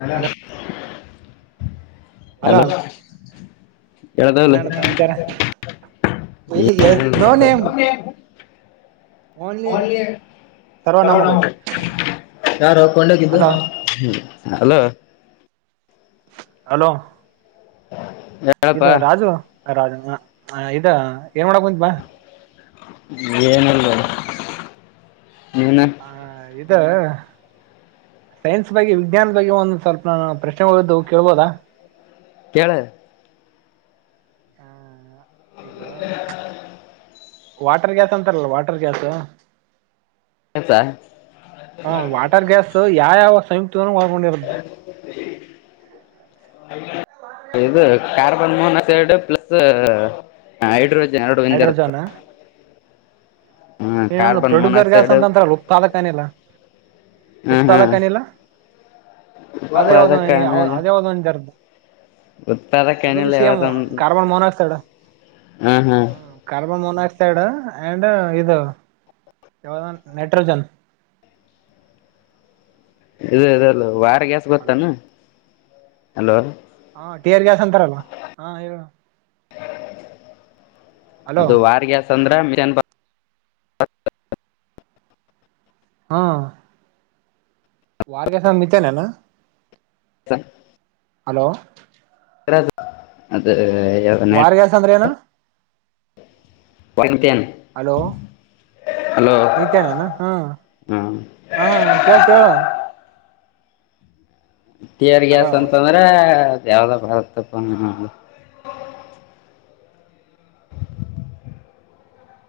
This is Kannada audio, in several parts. ಹಲೋ ಹಲೋ ಎಡದಾವಲ್ಲ ಏನಣ್ಣ ಸಮಾಚಾರ ನೋ ನೇಮ್ ಓನ್ಲಿ ೋ ಸರ್ವನಾಮಗಳು ಯಾರು ಕೊಂಡೋಗಿದ್ದು ಹ ಹಲೋ [inaudible] ಹಲೋ ಹಲೋ ಹ [inaudible] ಇದು ರಾಜು ರಾಜು ಇದ ಏ ಮಾಡಡ ಕೊಪ್ಪಾ [unintelligible] ಏನಿಲ್ಲ ನೀನು ಹ ಅ ಸೈನ್ಸ್ ಬಗ್ ವಿಜ್ಞಾನ ಬಗ್ಗೆ ಒಂದು ಸ್ವಲ್ಪ ನಾನು ಪ್ರಶ್ನೆಗಳ್ದ ಕೇಳ್ಬೋದಾ ಕೆಳ ಹಾ ಆ ಈಗ ವಾಟರ್ ಗ್ಯಾಸ್ ಅಂತಾರಲ್ಲ ವಾಟರ್ ಗ್ಯಾಸ್ ಆಯ್ತಾ ಹ ವಾಟರ್ ಗ್ಯಾಸ್ ಯಾವ ಯಾವಾವಸ್ ಮಾಡೊಂಡ [inaudible] ಇದು ಕಾರ್ಬನ್ ಮೋನಕ್ಸೈಡ್ ಪ್ಲಸ್ ಹೈಡ್ರೋಜನ್ ಎರಡು ಒಂದಿರುತ್ತೆ ಹೈಡ್ರೋಜನ್ ಹ್ಮ ಏನಂದು ಕಾರ್ಬನ್ ಪ್ರೊಡ್ಯೂಸರ್ ಗ್ಯಾಸ್ ಮೊನಾಕ್ಸೈಡ್ ಅಂತಂತ ಉಪ್ತಾದಕ್ಕನಿಲ್ಲ - ಹ್ಮ ಹಾ ಉಪ್ತಾದಕ್ಕನಿಲ್ಲ ಅದೇ ಯಾವದ ಉತ್ಪಾದಕ ಅದೇ ಯಾವದ ಒಂದು ಜರ್್ದ ಉತ್ತದಕ್ಕನಲ್ಲ ತ ಕಾರ್ಬನ್ ಮೋನಾಕ್ಸೈಡ್ ಹ ಹ್ಮ್ಮ್ ೆಡು ಅಂಡ್ ಇದು [inaudible] ಯಾವ್ದು ನೈಟ್ರೋಜನ್ ಇದು ಇದಲ್ಲ ಗ್ಯಾಸ್ ಹಲೋ ಗೊತ್ತಾನ ಹಲೋ ಆರ್ ಗ್ಯಾಸ್ ಅಂತಾರಲ್ಲ ಹಾ ಹೇಳ ಅದು ವಾರಗ್ಯಸ್ ಅಂದ್ರೆ ಚನ್ಪ [inaudible] ಹಾ ವಾರಗಾಸ ಅಂದ್ರೆ ಮಿತಾನೆ ಏನು ಸರಿ ಹಲೋ ಅದೇ ವಾರ್ಗಸ ಅಂದ್ರ ಏನು ಹಲೋ ಹಲೋ ಮೀತ್ಯನಾ ಹಾ ಹಾಂ ಹಾ ಕೇಳುತ್ತೆ ಹೇಳು ಟಿಯರ್ ಹಲೋ ಗ್ಯಾಸ್ ಅಂತದ್ರೆ ಯಲೋ ಪರತೆಪ್ಪಣ [unintelligible]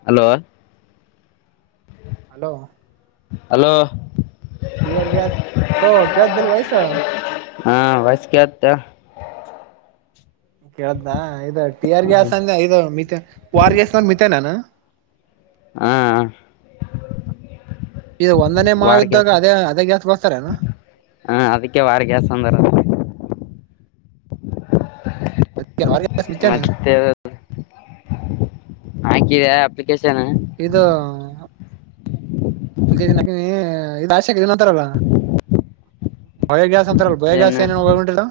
hello hello hello hair gas hello ಕೇಳ್ಸ್ತೀಲ್ಲ ವಾಯ್ಸ್ ಹಾ ವಾಯ್ಸ್ ಕೇಳ್ಸ್ತಾ ಹೇಳ್ ಕೇಳುತ್ತ ಇದು ಟಿ ಆರ್ ಗ್ಯಾಸ್ ಅಂದ್ರೆ ಇದು ಮಿತೆನ್ ವ ಆರ್ ಗ್ಯಾಸ್ ಅಂದ್ರೆ ಮಿತಾನೆಯನು ಹಾ ಇದು ಒಂದನೇ ಮಾಡಿದ್ದಾಗ ಅದೇ ಅದ ಗ್ಯಾಸ್ ಬರ್ತರೇನು ಹಾಂ ಅದಕ್ಕೆ ವಾರ್ ಗ್ಯಾಸ್ ಅಂದ್ರ ಅ [inaudible] ಮತ್ತ ಹಾಕಿದೆ ಅಪ್ಲಿಕೇಶನ್ ಇದು ಅಪ್ಲಿಕೇಶ ನಕ ನೀ ಇಾ ಂತರಲ್ಲ ಬಳಗೆ್ಯಸ್ ಬಯಗಾಸ ಏನು ಏಗಡಾ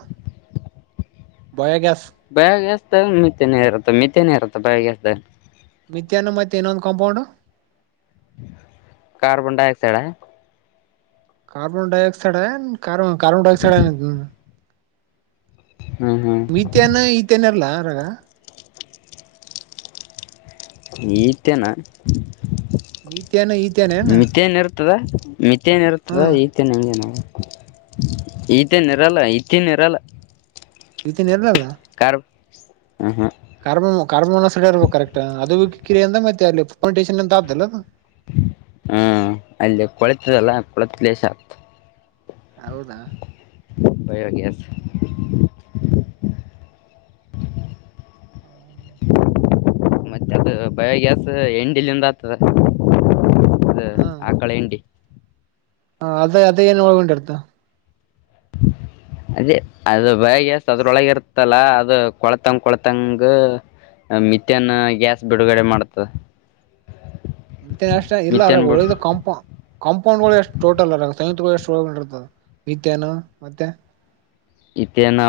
ಬಯಗಸ್ ಬಯಗ್ಯಸ್ತ ಮೀಥೆನರತ ಮಿತ್ತೆನರತ ಬಯಗೆ್ಯಸ್್ದ ಮಥ್ಯಾ್ನ ಮತ್ತೆ ಇನೊಂದು ಕಾಂಪೌಂಡು ಕಾರಾರ್ಬನ್ ಡೈಆಕ್ಸೈಡ್ ಹ ಕಾರಾರ್ಬನ್ ಡೈಆಕ್ಸೈಡ್ ಕಾರ ಕಾರಾರ್ಬನ್ ಡೈಕ್ಸೈಡ್ ಹ್ಞೂ ಹ್ಞೂ ಮಥಾನ ಈತನಲ್ಲಾ [inaudible] ಈತೆನ ಮತ್ಯಾನ ಇತ್ಯಾನನಾ ತದೆ ಮಿತ್ತ ಏನಿರುತ್ತದ ಈತೆ ನಮಗೆೇ ನಾವು ಈತೆ ನಿರಲ್ಲ ಇತಿ ನಿರಲ್ಲ ಈತನ್ ಇರ್ಲಲ್ಲ ಕಾರ ಹ ಹ ಕಾರ್ಬೋ ಕಾರ್ಬೊ ಮೊನಾಕ್ಸೈಡ್ ಇರ್ಬೇಕು ಕರೆಕ್ಟ್ ಅದು ಕಿರಿ ಅಂತ ಮತ್ತೆ ಅಲ್ಲಿ ಟೇಷನ್ ಅಂತ ಆದ್ದಲ್ಲ ಅದು ಹ್ಮ್ ಅಲ್ಲಿ ಕೊಳೆತದಲ್ಲ ಕೊಳೆತ್ ಕ್ಲೇಶ ಆಗ್ತ ಹೌದಾ ಬಯಾರಗೆ ಹ್ಮ ಮತ್ತೆ ಅದು ಬಯೋಗ್ಯಾಸ್ ಎಂಡಲ್ಲಿಂದ ಆಗ್ತದೆ ಅದ ಆ ಕಳ ಎಂಡಿ ಹ ಅದ ಅದ ನ್ ಒಳಗೊಂಡ ಅಡ್ತಾ ಅದೇ ಅದು ಬಯ ಗ್ಯಾಸ್ ಅದ್ರೊಳಗ ಇರ್ತ್ತಲ್ಲ ಅದು ಕೊಳತಂಗ ಕೊಳತಂಗ ಮತ್ಯನ್ ಗ್ಯಾಸ್ ಬಿಡುಗಡೆ ಮಾಡ್ತದ ಮ ಇಲ್ಲ ಅರ ಒಳ್ಳ ಕಂಪ ಕಾಂಪೌಂಡ್ಗಳು ಎಷ್ಟು ಟೋಟಲ್ ಅರ ಸಂತ್ಗಳು ಎ ರ್ತದೆ ನಿತ್ಯನ ಮತ್ತೆ ಇತ್ತನ್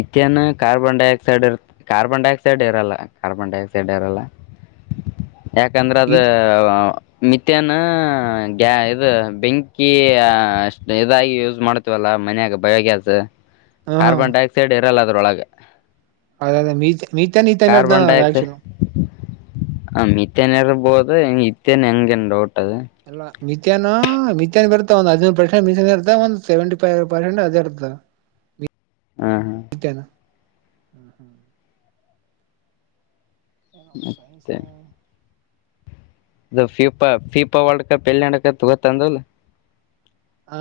ಇತ್ತೇನು ಕಾರ್ಬನ್ ಡೈಆಕ್ಸೈಡ್ ಇರ್ ಕಾರ್ಬನ್ ಡೈಆಕ್ಸೈಡ್ ಇರಲ್ಲ ಕಾರ್ಬನ್ ಡೈಆಕ್ಸೈಡ್ ಇರಲ್ಲ ಯಾಕಂದ್ರೆ ಅದು ಮಿಥಾನ ಗ್ಯಾ ಇದು ಬೆಂಕಿ ಅಷ್ಟ್ ಇದಾಗಿ ಯೂಸ್ ಮಾಡ್ತೀವಲ್ಲ ಮನ್ಯಾಗ ಬಯ ಗ್ಯಾಸ್ ಸ ಹಾ ಕಾರ್ಬನ್ ಡೈಆಕ್ಸೈಡ್ ಇರಲದು ಅದರೊಳಗೆ ಅದೇ ಅದೇ ಮ ಮತ ನೀತನೋ್ದ ಆಕ್ಷ ಹ ಮತ್ತನ್ ಇರ್ಬೋದು ಇತ್ತನ್ ಹೆಂಗಗೆನ್ ಕೊದೆ ಮಿ್ಯಾ್ ಮಿಥ್ಯಾನ್ ಬರುತ್ತೆ ಒಂದ ಹದನೂರು ಪರ್ಸೆಂಟ್ ಮಿಸಾನಿ ಇರ್ತಾ ಒಂದು ಸೆವೆಂಟಿ ಫೈವ ಪರ್ಸೆಂಟ್ ಅದ ಇರ್ತ್ತ ಹ್ಮ ಹಾ ಹ್ಮ್ ಹ್ಮ್ ಸೈನ್ಸ್ ಮತ್ತೆ ನ ಇದು ಫೀಫಾ ಫೀಫಾ ವರ್ಲ್ಡ್ ಕಪ್ ಎಲ್ಲಿ ನಡಕ ತಗೊತ್ತ ಅಂದಲ್ ಹಾ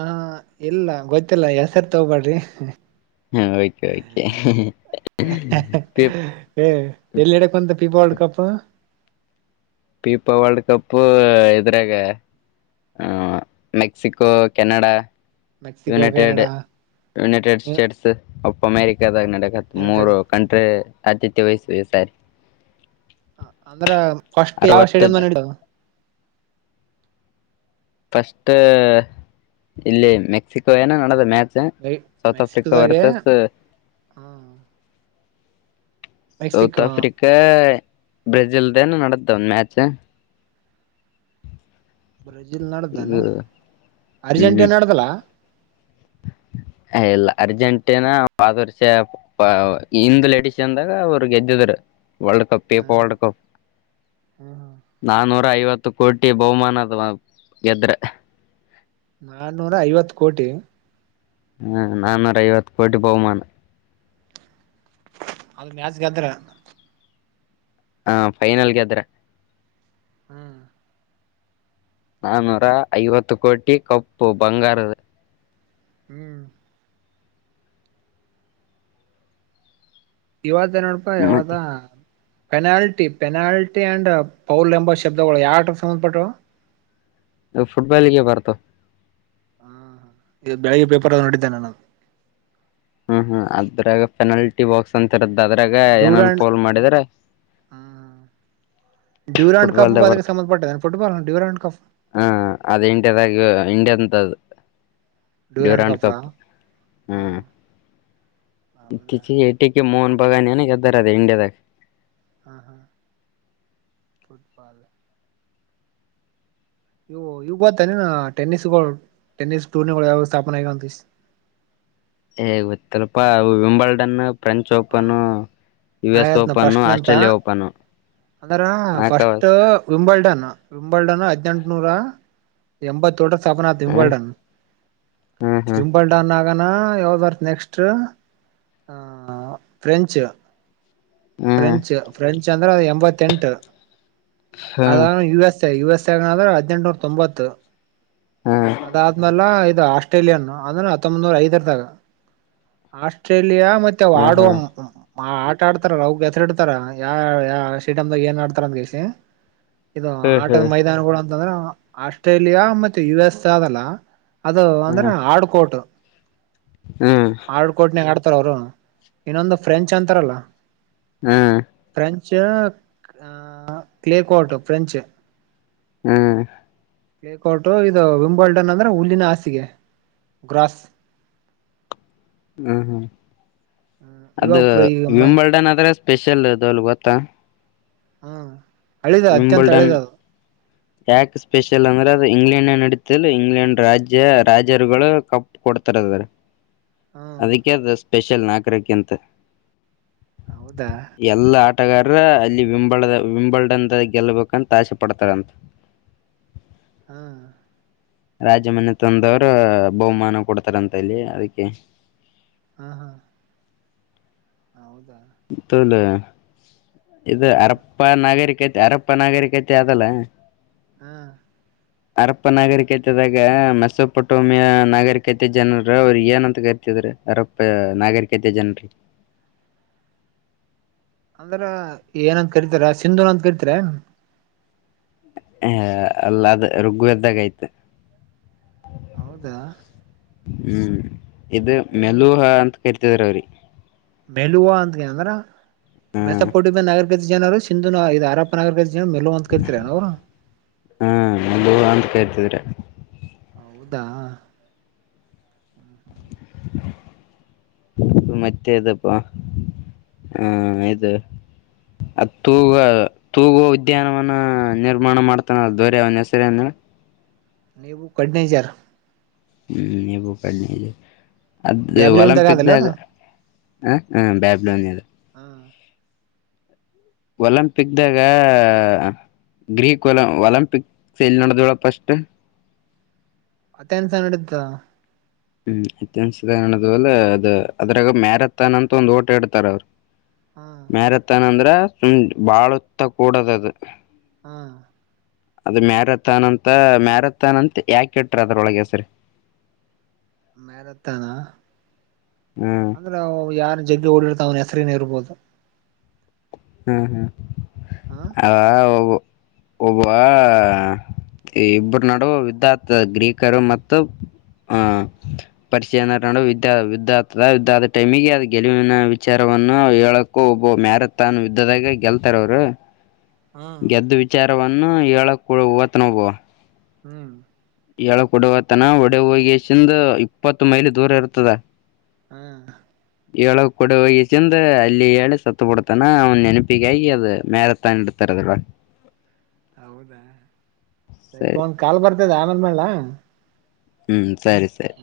ಇಲ್ಲ ಗೊತ್ತಿಲ್ಲ ಹೆಸರ್ ತಗಬಾಡ್ರಿ ಹ್ಮ್ ಓಕೆ ಓಕೆ ಪೀಪ್ ಹ ಎಲ್ಲಿಡಕ್ಕಂತ ಪಿಪಾಳ್ ಕಪ್ಪ ಪೀಪ ವರ್ಲ್ಡ್ ಕಪ್ಪು ಇದ್ರಾಗ Mexico Canada Mexico United Canada United States ಅಮೇರಿ ದಾಗ ನಡಕತ್ ಯುನೈಟೆಡ್ ಮೂರು ಕಂಟ್ರಿ ಆದದಕ್ಕೆ ವಯಸ್ಸುವಯ ಸಾರ ಕಷ್ಟು ಯಾವ ಸೇಡಿಯ್ ನಡ ಫಸ್ಟ್ ಇಲ್ಲಿ ಮೆಕ್ಸಿಕೋ ಏನೋ ನಡದ ಮ್ಯಾ ಸೌತ್ ಆಫ್ರಿಕಾ ಮೆಕ್ಸಿಕೋದಾಗೆ ವರ್ಸಸ್ ಹ ಸೌತ್ ಮೆಕ್ಸಿಕೋ ಆಫ್ರಿಕಾ ಬ್ರೆಜಿಲ್ದನು ನ್ದ ಒಂದು ಮ್ಯಾಚ್ ಬ್ರೆಜಿಲ್ ಈಗ ನಡ್ದಾನ ಅರ್ಜೆಂಟೀನಾ ಹ್ಮ್ ನಡ್ದಲ ಇಲ್ಲ ಅರ್ಜೆಂಟೀನಾ ಆದ ವರ್ಷ ಹಂದು್ ಲಲೆಡಿಸ್ ಅಂದಾಗ ಅವರು ಗೆದ್ದಿದರು ವರ್ಲ್ಡ್ ಕಪ್ ಹ ಪೀಪ ವರ್ಲ್ಡ್ ಕಪ್ ಹ ನಾನೂರು ನರ ಐವತ್ತು ಕೋಟಿ ಬಹುಮಾನದ ಗೆದ್ರೆ ನಾನೂರ ಐವತ್ತು ಕೋಟಿ ಹ್ಮ ನಾಾನೂರ ಐವತ್ತು ಕೋಟಿ ಬಹುಮಾನ ಮಾಜಗಾದ್ರ ಹಾ ಫೈನಲ್ಗೆದ್ರ ಹ್ಮ್ ನಾನೂರ ಐವತ್ತು ಕೋಟಿ ಕಪ್ಪು ಬಂಗಾರದ ಹ್ಮ್ ಇವಾಗ ನೋಡಪಾ ಮತ್ತೆ ಯಾವದಾ ಪೆನಾಲ್ಟಿ ಪೆನಾಲ್ಟಿ ಅಂಡ್ ಪೌಲ್ ಎಂಬ ಶಬ್ದಗಳು ಯಾರಟ ಸಂಬಂಧಪಟ್ಟರು ಫುಟ್ಬಾಲ್ಿಗೆ ಬರ್ತು ಹ್ಮ ಈ ಬೆಳಿಗ್ಗೆ ಪೇಪರ್ ನೋಡಿದ್ದೇನೆ ನಾನು ಹ್ಮ ಅದ್ರಾಗ ಪೆನಲ್ಟಿ ಬಾಕ್ಸ್ ಅಂತರದ್ದ. ಅದ್ರಾಗ ಏನನ್ ಡ್ಯೂರಾಂಡ್ ಪೋಲ್ ಮಾಡಿದ್ರ. ಡ್ಯೂರಾಂಡ್ ಕಪ್ ಫುಟ್ಬಾಲ್ದ ಅದಕ್ಕೆ ಬರ್ತು ಸಂಬಂಧಪಟ್ಟದ ಫುಟ್ಬಾಲ್ ಡ್ಯೂರಾಂಡ್ ಕಪ್ ಹ ಅದ ಇಂಡಿಯದಾಗ ಇಂಡಿಯ ಅಂತದು. ್ಯೂರಾನ್ ಕಪ್ ಹಾ ಹ್ಮ್. ಹೌದಾ ಎಟಿ. ಈ ಮೋಹನ್ ಬಗಾನನ ಕದರ ಅದೆ ಇಂಡಿಯ ತ. ಹಾ ಹಾ ುಟ್ಬಾಲ್. ಇವು ಇವ ಬತ್ತಾನ ನ ಟೆನಿಸ್ಗಳು ಟೆನಿಸ್ ಟೂರ್ನಿಗಳು ಯಾವಾಗ ಸ್ಥಾಪನ ಆಗಂತ. ಹೇಗ್ ಗೊತ್ತಲ್ಪಾ ವಿಂಬಾಡನ್. ಹಾ ನ ಆತ್ನ ಓಪನ್ ಫಸ್ಟ್ ಅಂತ ಆಸ್ಟ್ರೇಲಿಯಾ ಓಪನ್ ಅಂದ್ರ ಹಾಕವ ಫಸ್ಟ್ ವಿಂಬಲ್ಡನ್. ವಿಂಬಲ್ಡನು ಹದ್ಿನೆಂಟುನೂರ ಎಂಬತ್ತು. ತೋಟ ಸ್ಥಾಪನಾ ಹ್ಮ್ ವಿಂಂಬಲ್ಡನ್ ಹ್ಮ್ ಹ್ಮ್ ವಿಮಂಬಲ್ಡನ್ ನ. ಆಗಾನ ಯಾವ್ದರ್ತ್ ನೆಕ್ಸ್ಟ್ ಆಹ. ಪ್ರಫ್ರೆಂಚ್. ಹ್ಮ್ ಫ್ರೆಂಚ್ ಫ್ರೆಂಚ್ ಚಂದ್ರ ಎಂಬತ್ತೆಂಟು. ಹ್ಮ್ ಅ ಹ್ಮ್ U S I U S. ್ರೆ ಹದ್ೆಂಟನೂರ ತೊಂಬತ್ತು. ಅದಾದ್ಮಲ್ಲ. ಆಸ್ಟ್ರೇಲಿಯಾ ಅಂದ್ರೆ ಹತ್ತೊಂಬನೂರ ಐದರದಾಗ ಆಸ್ಟ್ರೇಲಿಯಾ. ಮತ್ತೆ ವಾ. ಹ್ಮ್ ಹ್ಮ್ ಹ. ಆ ಆಟ ಆಡ್ತಾರ ಅವಗೆ ಹೆಸರಿಡ್ತಾರ ಯ ಯ ಸ್ಟೇಡಿಯಮ ದಾಗ ಏನ್ ಆಡ್ತಾರ ಅಂದ ಕಸ. ಇದು ಹ್ಮ್ ಆಟದ ಹ್ಮ್ ಮೈದಾನಗಳು. ಅಂದ್ರ ಆಸ್ಟ್ರೇಲಿಯಾ ಮತ್ತೆ ಯು ಎಸ್ ಆದಲ್ಲ. ಅದು ಹ್ಮ್ ಅಂದ್ರೆ ಆಡುಕೋಟು. ಹ್ಮ್ ಆಡುಡ್ಕೋಟ್ನ ಕತ. ಪತ್ರೌರುಣ. ಇನ್ನೊಂದು ಫ್ರೆಂಚ್ ಅಂತಾರಲ್ಲ. ಹ್ಮ್. French clay court French. ಹ್ಮ್. ಪ್ಲೇಕೌಟು ಇದು ವಿಂಬಲ್ಡನ್ ಅಂದ್ರೆ ಹುಲ್ಲಿನ ಹಾಸಿಗೆ ಗ್ರಾಸ್. ಹ್ಮ್ ಹ್ಮ್. ಅದು ಇವಾಗ ಈಗಮ್ಮ ವಿಂಬಲ್ಡನ್ ಅದ್ರೆ. ಸ್ಪೆಷಲ್ ಅದು ಅಲ್ಲಿ ಗೊತ್ತಾ ಹಾ ಅಳಿದ ಅತ್ಯಂತ ವಿಂಬಲ್ಡನ್ ಅಳೆದ ಅದು ಯಾಕೆ ಸ್ಪೆಷಲ್ ಅಂದ್ರೆ ಅದು ಇಂಗ್ಲೆಂಡ್ ನಡೀತಿಲ್ ಇಂಗ್ಲೆಂಡ್ ರಾಜ್ಯ ರಾಜರುಗಳು ಕಪ್ ಕೊಡ್ತಾರದಾರೆ ಹ್ಮ್ ಅದಕ್ಕೆ ಅಷ್ಟ ಸ್ಪೆಷಲ್ ನಾಲ್ಕರಕ್ಕೆಂತ ಹೌದಾ ಆಟಗಾರ ಅಲ್ಲಿ ವಿಂಬಳ ವಿಂಬಳದ ಗೆಲ್ಲಬೇಕಂತ ಆಸೆ ಪಡ್ತಾರಂತ ಹಾ ರಾಜಮಾನ ತಂದವ್ರ ಬಹುಮಾನ ಕೊಡತ ಹತರ ಅಂತ ಇಲ್ಲಿ ಅದಕ್ಕೆ ಹಾ ಹಾ ಹೌದಾ ತಲೆ ಇದು ಹಾ ಅರಪ್ಪ ನಾಗರಿಕ ಯರಪ್ಪ ನಾಗರಿಕತೆ ಅದಲ್ಲ ಹ್ಮ ಅರಪ್ಪ ನಾಗರಿಕತೆದಾಗ ಮೆಸೊಪಟೋಮಿಯ ನಾಗರಿಕತೆ ಜನರು ಅವರು ಏನಂತ ಕರಿತಿದ್ರ ಅರಪ್ಪ ನಾಗರಿಕತೆ ಜನರಿಗೆ ಅಂದ್ರ ಏನಂತ ಕರಿತಾರ ಸಿಂಧುನ ಅಂತ ಕರಿತಾರ ಹ ಅಲ್ಲ ಅದ ರುಗ್ುವ್ದಾಗ ಆಯ್ತು ಹೌದಾ ಹ್ಮ್ ಇದು ಮೆಲುಹ ಅಂತ ಇರ್ತಿದ್ರ ಅವ್ರೀ ಮಲುವ ಅಂತ ಏನಂದ್ರ ಹ್ಮ್ ಮಸಪೋಟಿ ನಗರ ಜನರು ಸಿಂಧು ಇದು ಅರಪ್ಪ ನಗರ ಮೇಲೋ ಬಂತ ಕತ ರನ ರ ಹ್ಮ್ ಮೆಲುಹ ಅಂತ ಕರಿತಿದ್ರು ಹೌದಾ ಮತ್ತೆ ಇದದಪ್ಪಾ ಹ ಇದು ಅ ತೂಗ ತೂಗುವ ಉದ್ಯಾನವನ ನಿರ್ಮಾಣ ಮಾಡ್ತಾನ ದೊರೆ ಅವನ ಹೆಸರು ಅಂದ್ರೆ ನೀವು ಕಡ್ನಜರ್ ನೀವೋ ಪಲ್ಲಿ ಅದ ಬ್ಯಾಬಿಲೋನ್ದಾಗ ಅದಲ್ಲ ಅದ ಒಲಂಪಿಕ್ದಾಗ ಹ ಹ ಬ್ಯಾಬ್ ಲನ ಹ ಒಲಂಪಿಕ್ ದಾಗ ಗ್ರೀಕ್ ಒಲ ಒಲಂಪಿಕ್ ಸೈಲ್ ನೋಡ್ದಳ ಪಸ್ಟ್ ಅತ್ತನ್ಸಾನಡ್ತಾ ಹ್ಮ್ ಇನ್ಸದವಲ್ಲ ಅದ ಅದ್ರಾಗ ಮ್ಯಾರಥಾನ್ ಅಂತ ಒಂದ್ ಓಟ ಇಡ್ತಾರ ಅವರು ಹ ಮ್ಯಾರಥಾನ್ ಅಂದ್ರೆ ಸುಮ್ ಬಾಳುತ್ತ ಕೂಡದ ಅದು. ಹಾ. ಅದು ಮ್ಯಾರಥಾನ್ ಅಂತ ಮ್ಯಾರಥಾನ್ ಅಂತ ಯಾಕಟ್ರ ಅದ್ರೊಳಗೆಸರಿ. ಮ್ಯರಥಾನ. ಹ್ಮ್ ಅಂದ್ರೆ ಯಾರ ಜಗ್ಗೆ ಓಡಿರ್ತಾವವ. ಅೇ ಇರ್ಬೋದು. ಹ್ಮ್ ಹ್ಮ್. ಹ ಅ. ಒಬ್ಬ ಇಬ್ಬರು ನಡುವ ಯುದ್ಧ ಆಗ್ತದ ಗ್ರೀಕರು ಮತ್ತು ಆಹ ಪರ್ಷಿಯನರ್ ನಡುವಿದ್ಯ ಯುದ್ಧ ಆಗ್ತದ ಯುದ್ಧ ಆದ ಟೈಮಿಗೆ ಅದ್ ಗೆಲುವಿನ ವಿಚಾರವನ್ನು ಹೇಳಕ್ಕ ಒಬ್ಬ ಮ್ಯಾರ. ತಾನು ಇದ್ದದಾಗ ಗೆಲ್ತಾರ ಅವರು. ಹ್ಮ್ ಗೆದ್ದು ವಿಚಾರ. ಹೇಳಕ್ ಕೂಡ ವತ್ ನೋವು. ಹ್ಮ್. ಎಕ್ ಕೊಡವತನ ಒಡೆ ಹೋಗಸಿಂದ ಇಪ್ಪತ್ತು ಮೈಲ್ ದೂರ ಇರ್ತದ. ಹ್ಮ್. ಏಳಕ್ ಕೂಡೆ ಹೋಗಿ ಚಿಂದ ಅಲ್ಲಿ ಹೇಳಿ ಸತ್ತು ಬಿಡ್ತಾನ ಅವನ್ ನೆನಪಿಗೆ ಆಗಿ ಅದು ಮ್ಯಾರಥಾನ್ ಇಡ್ತಾರದಲ್ವ. ಹೌದಾ ಸರಿ ಪ ಒಂದ ಕಾಲ್ ಬರ್ತ. ದ ಆಮನ ಮಲ್ಲ. ಹ್ಮ್. ಸರಿ ಸರಿ.